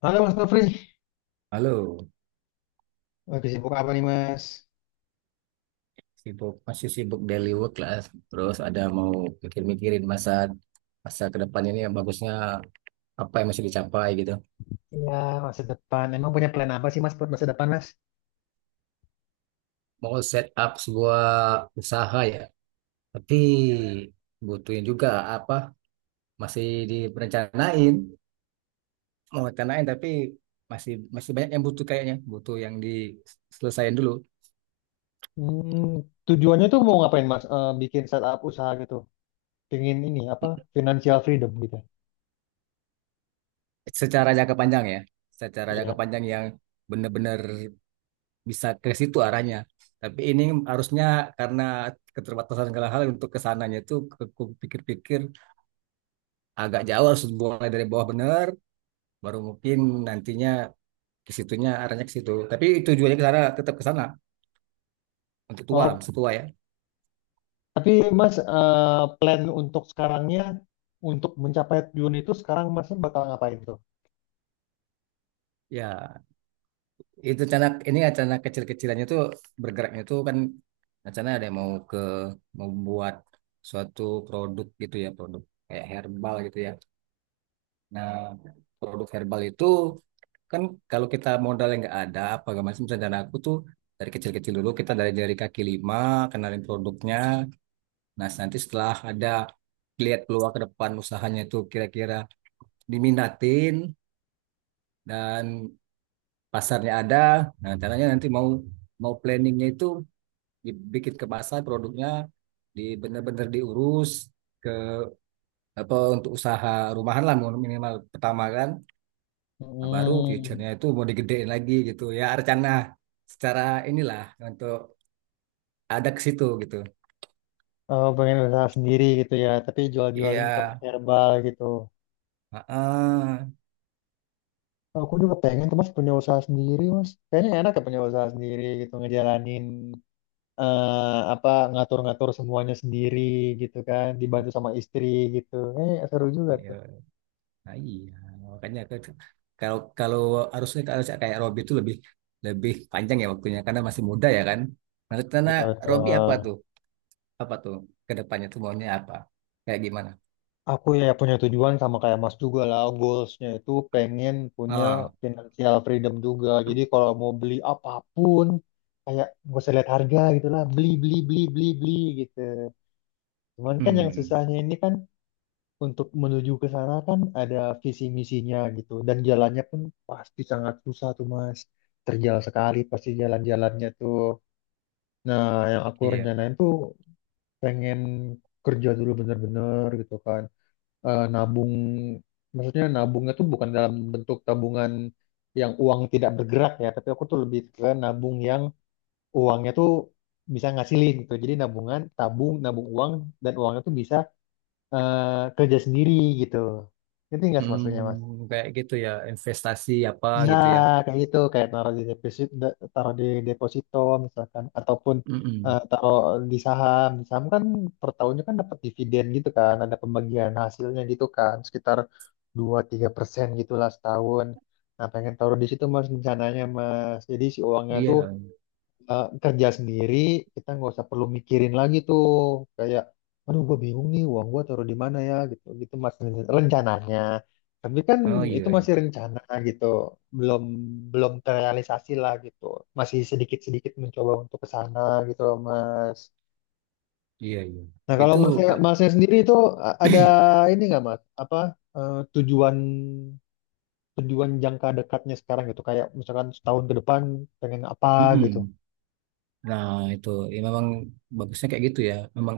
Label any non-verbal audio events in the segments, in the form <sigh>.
Halo Mas Nofri, Halo. lagi sibuk apa nih Mas? Sibuk, masih sibuk daily work lah. Terus ada mau mikir-mikirin masa masa ke depan ini yang bagusnya apa yang masih dicapai gitu. Ya, masa depan. Emang punya plan apa sih Mas buat masa depan Mas? Mau set up sebuah usaha ya, tapi butuhin juga apa masih direncanain, mau rencanain tapi masih masih banyak yang butuh kayaknya, butuh yang diselesaikan dulu. Hmm, tujuannya tuh mau ngapain Mas? Eh, bikin startup usaha gitu, pingin ini apa? Financial freedom gitu. Secara jangka panjang ya, secara jangka Iya. panjang yang benar-benar bisa ke situ arahnya. Tapi ini harusnya karena keterbatasan segala hal untuk kesananya itu ku pikir-pikir agak jauh harus mulai dari bawah benar, baru mungkin nantinya ke situnya arahnya ke situ. Tapi tujuannya ke sana tetap ke sana untuk tua lah, Oh, masa tua ya. tapi Mas plan untuk sekarangnya untuk mencapai tujuan itu sekarang Masnya bakal ngapain tuh? Ya, itu rencana ini rencana kecil-kecilannya tuh bergeraknya tuh kan, rencana ada yang mau ke membuat suatu produk gitu ya, produk kayak herbal gitu ya. Nah, produk herbal itu kan kalau kita modalnya nggak ada apa nggak macam misalnya, dan aku tuh dari kecil-kecil dulu kita dari kaki lima kenalin produknya. Nah nanti setelah ada lihat peluang ke depan usahanya itu kira-kira diminatin dan pasarnya ada. Nah caranya nanti mau mau planningnya itu dibikin ke pasar produknya, di bener-bener diurus ke apa, untuk usaha rumahan lah minimal pertama kan. Nah, baru Hmm, future-nya itu mau digedein lagi gitu ya rencana secara inilah untuk ada ke situ gitu. oh, pengen usaha sendiri gitu ya, tapi Iya, jual-jualin produk herbal gitu. heeh. Aku juga pengen tuh mas punya usaha sendiri mas. Kayaknya enak ya punya usaha sendiri gitu ngejalanin apa ngatur-ngatur semuanya sendiri gitu kan dibantu sama istri gitu. Eh seru juga Iya. tuh. Nah, iya. Makanya kalau kalau harusnya kalau kayak Robby itu lebih lebih panjang ya waktunya karena masih muda ya kan. Nah, rencana Iya Robby apa betul. tuh? Apa tuh ke depannya tuh maunya apa? Kayak gimana? Aku ya punya tujuan sama kayak Mas juga lah goalsnya itu pengen punya Oh. financial freedom juga. Jadi kalau mau beli apapun kayak gak usah lihat harga gitu lah beli beli beli beli beli gitu. Cuman kan yang Hmm. susahnya ini kan untuk menuju ke sana kan ada visi misinya gitu dan jalannya pun pasti sangat susah tuh Mas. Terjal sekali pasti jalan-jalannya tuh. Nah, yang aku Iya. rencanain tuh pengen kerja dulu bener-bener gitu kan. Nabung maksudnya nabungnya tuh bukan dalam bentuk tabungan yang uang tidak bergerak ya, tapi aku tuh lebih ke nabung yang uangnya tuh bisa ngasilin gitu. Jadi nabungan, tabung, nabung uang dan uangnya tuh bisa kerja sendiri gitu. Ngerti nggak sih maksudnya mas? Hmm, kayak gitu ya investasi apa gitu Nah, ya. kayak gitu kayak taruh di deposito misalkan ataupun Mm-mm. taruh di saham. Di saham kan per tahunnya kan dapat dividen gitu kan, ada pembagian hasilnya gitu kan sekitar 2-3% gitulah setahun. Nah pengen taruh di situ mas rencananya mas. Jadi si uangnya tuh Iya. Kerja sendiri kita nggak usah perlu mikirin lagi tuh kayak aduh gue bingung nih uang gue taruh di mana ya gitu gitu mas rencananya tapi kan Oh itu iya, masih iya. rencana gitu belum belum terrealisasi lah gitu masih sedikit sedikit mencoba untuk ke sana gitu loh, mas. Iya, iya. Nah kalau Itu masnya Kak. masnya sendiri itu ada <clears throat> ini nggak mas apa tujuan tujuan jangka dekatnya sekarang gitu kayak misalkan setahun ke depan pengen apa gitu Mm-mm. Nah, itu ya memang bagusnya kayak gitu ya. Memang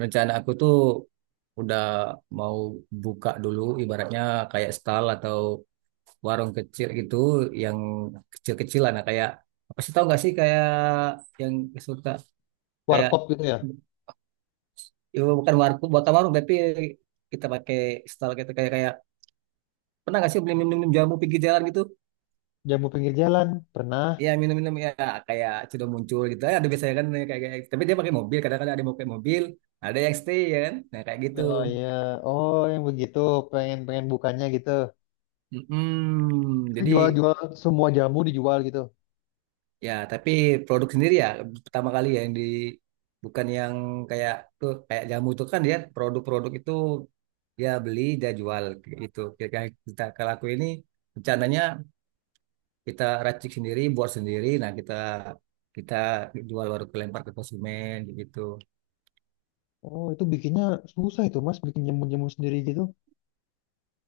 rencana aku tuh udah mau buka dulu ibaratnya kayak stall atau warung kecil gitu yang kecil-kecilan. Nah kayak apa sih, tau gak sih kayak yang suka kayak, warkop gitu ya. ya bukan warung, bukan warung, tapi kita pakai stall gitu kayak, pernah gak sih beli minum, jamu pinggir jalan gitu? Jamu pinggir jalan pernah. Iya, minum-minum ya kayak sudah muncul gitu. Ada biasanya kan kayak, tapi dia pakai mobil. Kadang-kadang ada yang pakai mobil, ada yang stay ya kan. Nah kayak gitu. Oh iya, oh yang begitu pengen pengen bukannya gitu. Mm-mm. Jadi Jual-jual semua jamu dijual gitu. ya tapi produk sendiri ya pertama kali ya yang di bukan yang kayak tuh, kayak jamu tuh kan dia produk-produk itu dia beli dia jual kayak gitu. Kayak kita, kalau aku ini rencananya kita racik sendiri, buat sendiri. Nah kita kita jual baru kelempar ke konsumen kayak gitu. Oh itu bikinnya susah itu mas, bikin jamu-jamu sendiri gitu.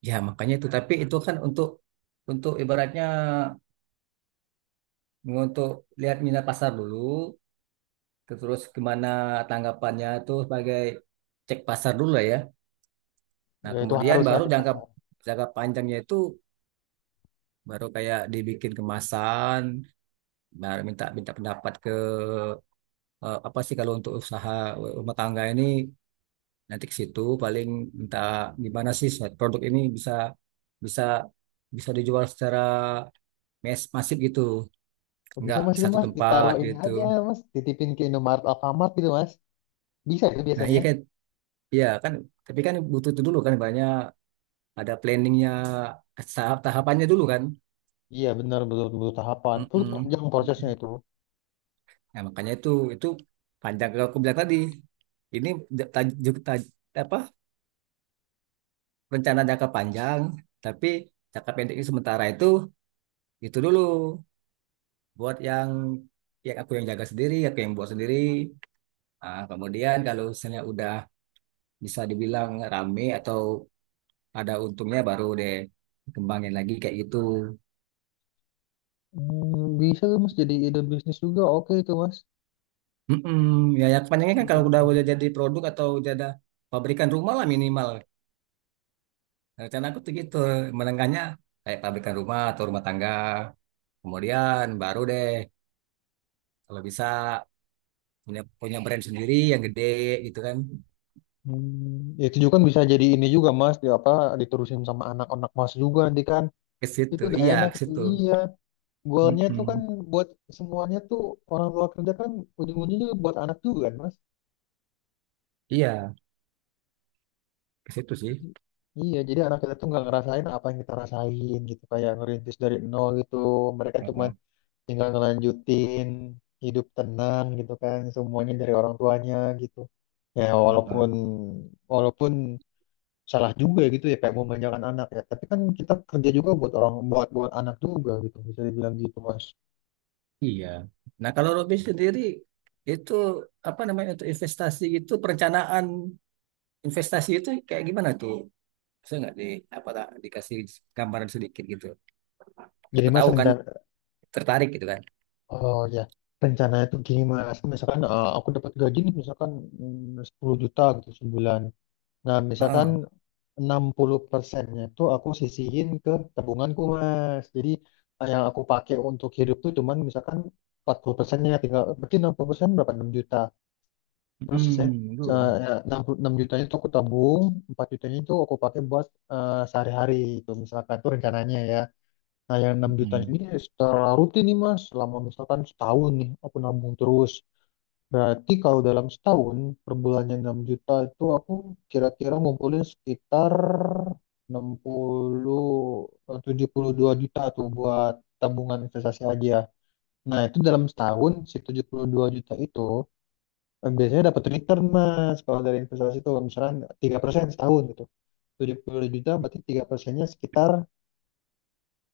Ya, makanya itu. Tapi itu kan untuk ibaratnya untuk lihat minat pasar dulu, terus gimana tanggapannya itu sebagai cek pasar dulu lah ya. Nah, Ya itu kemudian harus lah baru di jangka pasar. jangka panjangnya itu baru kayak dibikin kemasan, baru minta minta pendapat ke, apa sih kalau untuk usaha rumah tangga ini nanti ke situ paling minta gimana sih produk ini bisa bisa bisa dijual secara masif gitu. Oh, bisa Nggak mas itu satu mas, tempat ditaruh ini gitu. aja mas, titipin ke Indomaret Alfamart gitu mas. Bisa itu Nah biasanya. Iya kan, tapi kan butuh itu dulu kan banyak ada planningnya, tahap tahapannya dulu kan. Iya benar betul betul tahapan. Itu Mm-mm. panjang prosesnya itu. Nah makanya itu itu panjang kalau aku bilang tadi ini j- taj- j- taj- apa, rencana jangka panjang, tapi jangka pendek ini sementara itu dulu buat yang ya aku yang jaga sendiri, aku yang buat sendiri. Nah, kemudian kalau misalnya udah bisa dibilang rame atau ada untungnya baru deh kembangin lagi kayak gitu. Hmm, bisa tuh mas jadi ide bisnis juga oke itu mas. Mm-mm. Ya, ya, kepanjangnya kan kalau Penjualan udah jamu. jadi produk atau udah ada pabrikan rumah lah minimal. Nah, Rencana aku tuh gitu, menengahnya kayak pabrikan rumah atau rumah tangga. Kemudian baru deh kalau bisa punya punya brand sendiri yang gede gitu kan. Hmm, itu juga kan bisa jadi ini juga mas, di apa diterusin sama anak-anak mas juga nanti kan Ke itu situ. udah Iya, enak ke itu situ. iya. Goalnya tuh kan Mm-mm. buat semuanya tuh orang tua kerja kan ujung-ujungnya juga buat anak juga kan mas. Iya, ke situ sih. Jadi- Iya, jadi anak kita tuh nggak ngerasain apa yang kita rasain gitu kayak ngerintis dari nol gitu. Mereka cuma Heeh, tinggal ngelanjutin hidup tenang gitu kan semuanya dari orang tuanya gitu. Ya walaupun heeh. walaupun salah juga ya gitu ya kayak memanjakan anak ya tapi kan kita kerja juga buat orang buat buat anak juga gitu bisa dibilang gitu mas Iya. Nah, kalau Robby sendiri itu apa namanya, untuk investasi gitu perencanaan. Investasi itu kayak gimana tuh? Bisa nggak di apa tak dikasih gambaran sedikit gitu? jadi Siapa mas tahu kan rencana tertarik gitu kan? oh ya rencana itu gini mas misalkan aku dapat gaji nih misalkan 10 juta gitu sebulan nah misalkan Heeh. 60%-nya itu aku sisihin ke tabunganku mas jadi yang aku pakai untuk hidup tuh cuman misalkan 40%-nya tinggal berarti 60% berapa 6 juta. Terus sisanya Mm, itu. 6 jutanya itu aku tabung, 4 jutanya itu aku pakai buat sehari-hari itu misalkan tuh rencananya ya. Nah, yang 6 jutanya ini Mm, secara rutin nih Mas, selama misalkan setahun nih aku nabung terus. Berarti kalau dalam setahun per bulannya 6 juta itu aku kira-kira ngumpulin sekitar 60 72 juta tuh buat tabungan investasi aja. Nah, itu dalam setahun si 72 juta itu. Biasanya dapat return mas kalau dari investasi itu misalkan 3% setahun gitu. 70 juta berarti 3%-nya sekitar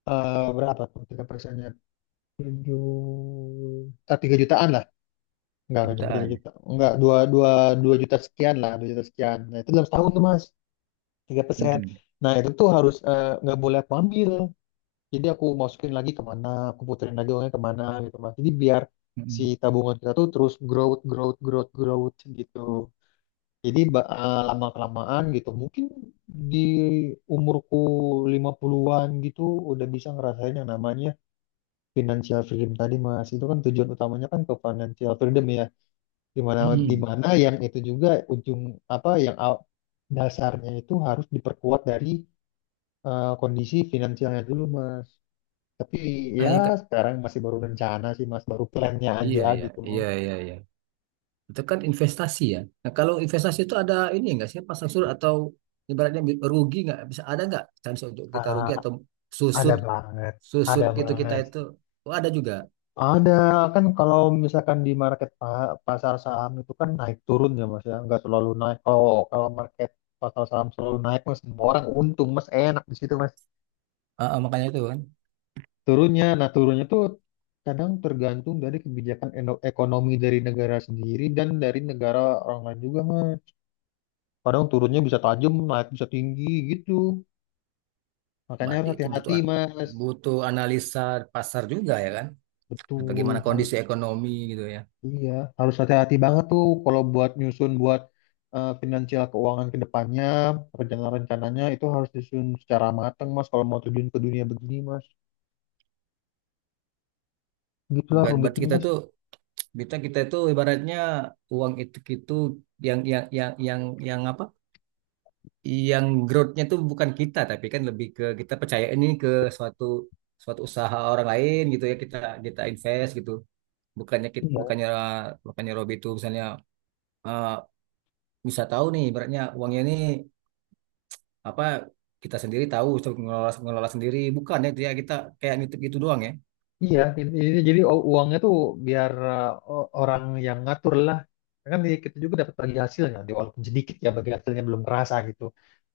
berapa tuh 3%-nya? 7 ah, 3 jutaan lah. Enggak nyampe 3 jutaan. juta. Enggak, 2 2 2 juta sekian lah, 2 juta sekian. Nah, itu dalam setahun tuh Mas, 3%. Mm, Nah, itu tuh harus nggak boleh aku ambil. Jadi aku masukin lagi kemana, aku puterin lagi uangnya kemana gitu Mas. Jadi biar si mm, tabungan kita tuh terus growth, growth, growth, growth gitu. Jadi lama-kelamaan gitu, mungkin di umurku 50-an gitu udah bisa ngerasain yang namanya financial freedom tadi Mas. Itu kan tujuan utamanya kan ke financial freedom ya. Dimana mm. <clears throat> dimana yang itu juga ujung apa yang dasarnya itu harus diperkuat dari kondisi finansialnya dulu Mas. Tapi ya Ah, ya, Kak. sekarang masih baru rencana sih Mas, baru plannya Iya, aja iya, gitu. iya, iya, iya. Itu kan investasi ya. Nah, kalau investasi itu ada ini nggak sih pasang surut atau ibaratnya rugi nggak? Bisa ada nggak chance untuk kita rugi Ah, atau ada susut banget, susut ada gitu kita banget. itu? Oh, ada juga. Ada kan kalau misalkan di market pasar saham itu kan naik turun ya mas ya nggak selalu naik kalau kalau market pasar saham selalu naik mas semua orang untung mas enak di situ mas. Ah, ah, makanya itu kan. Turunnya nah turunnya tuh kadang tergantung dari kebijakan ekonomi dari negara sendiri dan dari negara orang lain juga mas kadang turunnya bisa tajam naik bisa tinggi gitu makanya harus Berarti itu butuh hati-hati mas. butuh analisa pasar juga ya kan? Bagaimana Betul harus. kondisi ekonomi gitu ya. Iya, harus hati-hati banget tuh kalau buat nyusun buat finansial keuangan ke depannya, rencana-rencananya itu harus disusun secara matang, Mas, kalau mau terjun ke dunia begini, Mas. Gitulah Berarti rumitnya, kita Mas. tuh kita kita itu ibaratnya uang itu yang yang apa? Yang growth-nya tuh bukan kita tapi kan lebih ke kita percaya ini ke suatu suatu usaha orang lain gitu ya kita kita invest gitu. Bukannya kita, Iya. bukannya bukannya Robi itu misalnya eh bisa tahu nih ibaratnya uangnya ini apa, kita sendiri tahu untuk ngelola ngelola sendiri, bukan ya dia kita kayak nitip gitu doang ya. Iya, ini jadi uangnya tuh biar orang yang ngatur lah. Kan kita juga dapat bagi hasilnya, walaupun sedikit ya bagi hasilnya belum kerasa gitu.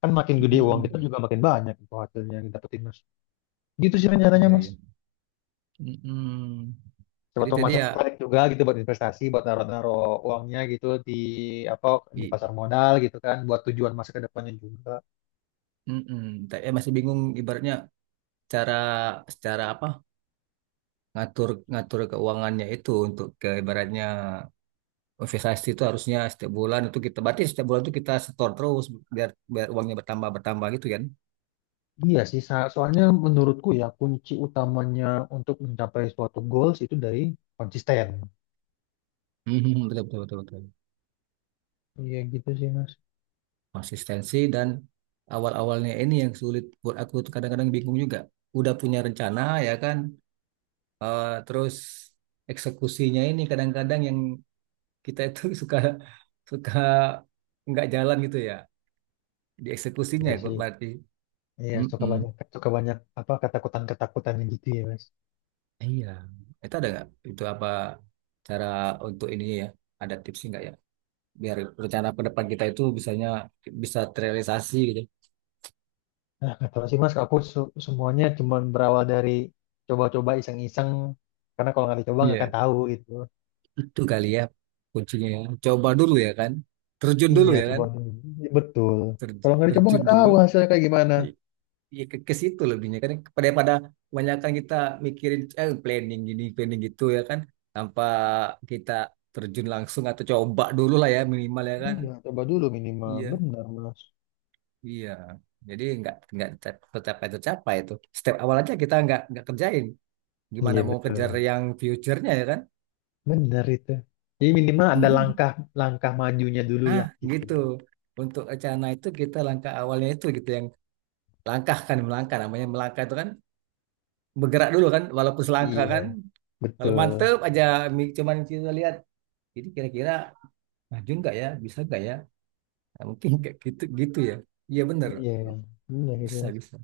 Kan makin gede uang kita Mm-mm. juga makin banyak itu hasilnya yang didapetin, Mas. Gitu sih rencananya, Iya Mas. ya, Siapa jadi tahu tadi masih ya tertarik juga gitu buat investasi, buat naro-naro uangnya gitu di apa di i- pasar modal gitu kan, buat tujuan masa ke depannya juga. mm-mm. Tapi ya masih bingung ibaratnya cara secara apa ngatur ngatur keuangannya itu untuk ke ibaratnya investasi itu harusnya setiap bulan itu kita, berarti setiap bulan itu kita setor terus biar biar uangnya bertambah bertambah gitu kan. Iya sih, soalnya menurutku ya kunci utamanya untuk mencapai suatu goals itu dari konsisten. Mm-mm. Betul, betul, betul, betul. Iya gitu sih mas. Konsistensi dan awal-awalnya ini yang sulit buat aku tuh kadang-kadang bingung juga. Udah punya rencana ya kan, terus eksekusinya ini kadang-kadang yang kita itu <laughs> suka suka nggak jalan gitu ya, di eksekusinya Iya ya, kok sih. berarti. Iya Mm-mm. Suka banyak apa ketakutan-ketakutannya gitu ya mas. Iya, itu ada nggak? Itu apa, cara untuk ini ya? Ada tips nggak ya? Biar rencana ke depan kita itu bisanya bisa terrealisasi gitu. Nah nggak tahu sih mas, aku semuanya cuman berawal dari coba-coba iseng-iseng karena kalau nggak dicoba nggak akan Iya. tahu gitu. Itu kali ya kuncinya, ya. Coba dulu ya kan. Terjun dulu Iya, ya coba. kan. Iya, betul. Ter- Kalau nggak dicoba nggak terjun tahu dulu. hasilnya kayak gimana. Ya ke, situ lebihnya kan. Pada pada kebanyakan kita mikirin planning gini, planning gitu ya kan. Tanpa kita terjun langsung atau coba dulu lah ya minimal ya kan. Iya, coba dulu minimal. Iya, Benar, Mas. iya. Jadi nggak tercapai tercapai itu. Step awal aja kita nggak kerjain. Gimana Iya mau kejar betul. yang future-nya ya kan? Benar itu. Jadi minimal ada langkah <laughs> langkah majunya dulu Ah, lah gitu. gitu. Untuk rencana itu kita langkah awalnya itu gitu yang langkah kan, melangkah namanya melangkah itu kan bergerak dulu kan walaupun selangkah Iya. kan, kalau Betul. mantep aja cuman kita lihat jadi kira-kira maju nggak ya, bisa nggak ya. Nah, mungkin <laughs> kayak gitu gitu ya, iya bener Iya, bro. iya gitu. Bisa bisa.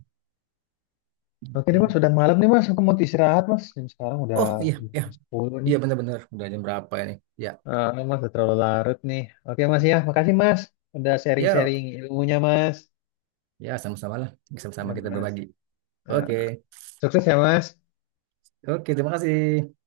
Oke deh Mas, Mm. udah malam nih Mas. Aku mau istirahat Mas. Jam sekarang udah Oh iya, iya, jam 10 nih. iya, bener-bener udah jam berapa ini ya. Ah, mas, udah terlalu larut nih. Oke Mas ya, makasih Mas. Udah Ya, sharing-sharing ilmunya Mas. ya, sama-sama lah, sama-sama Ya kita Mas. berbagi. Oke, Ah, sukses ya Mas. oke, terima kasih.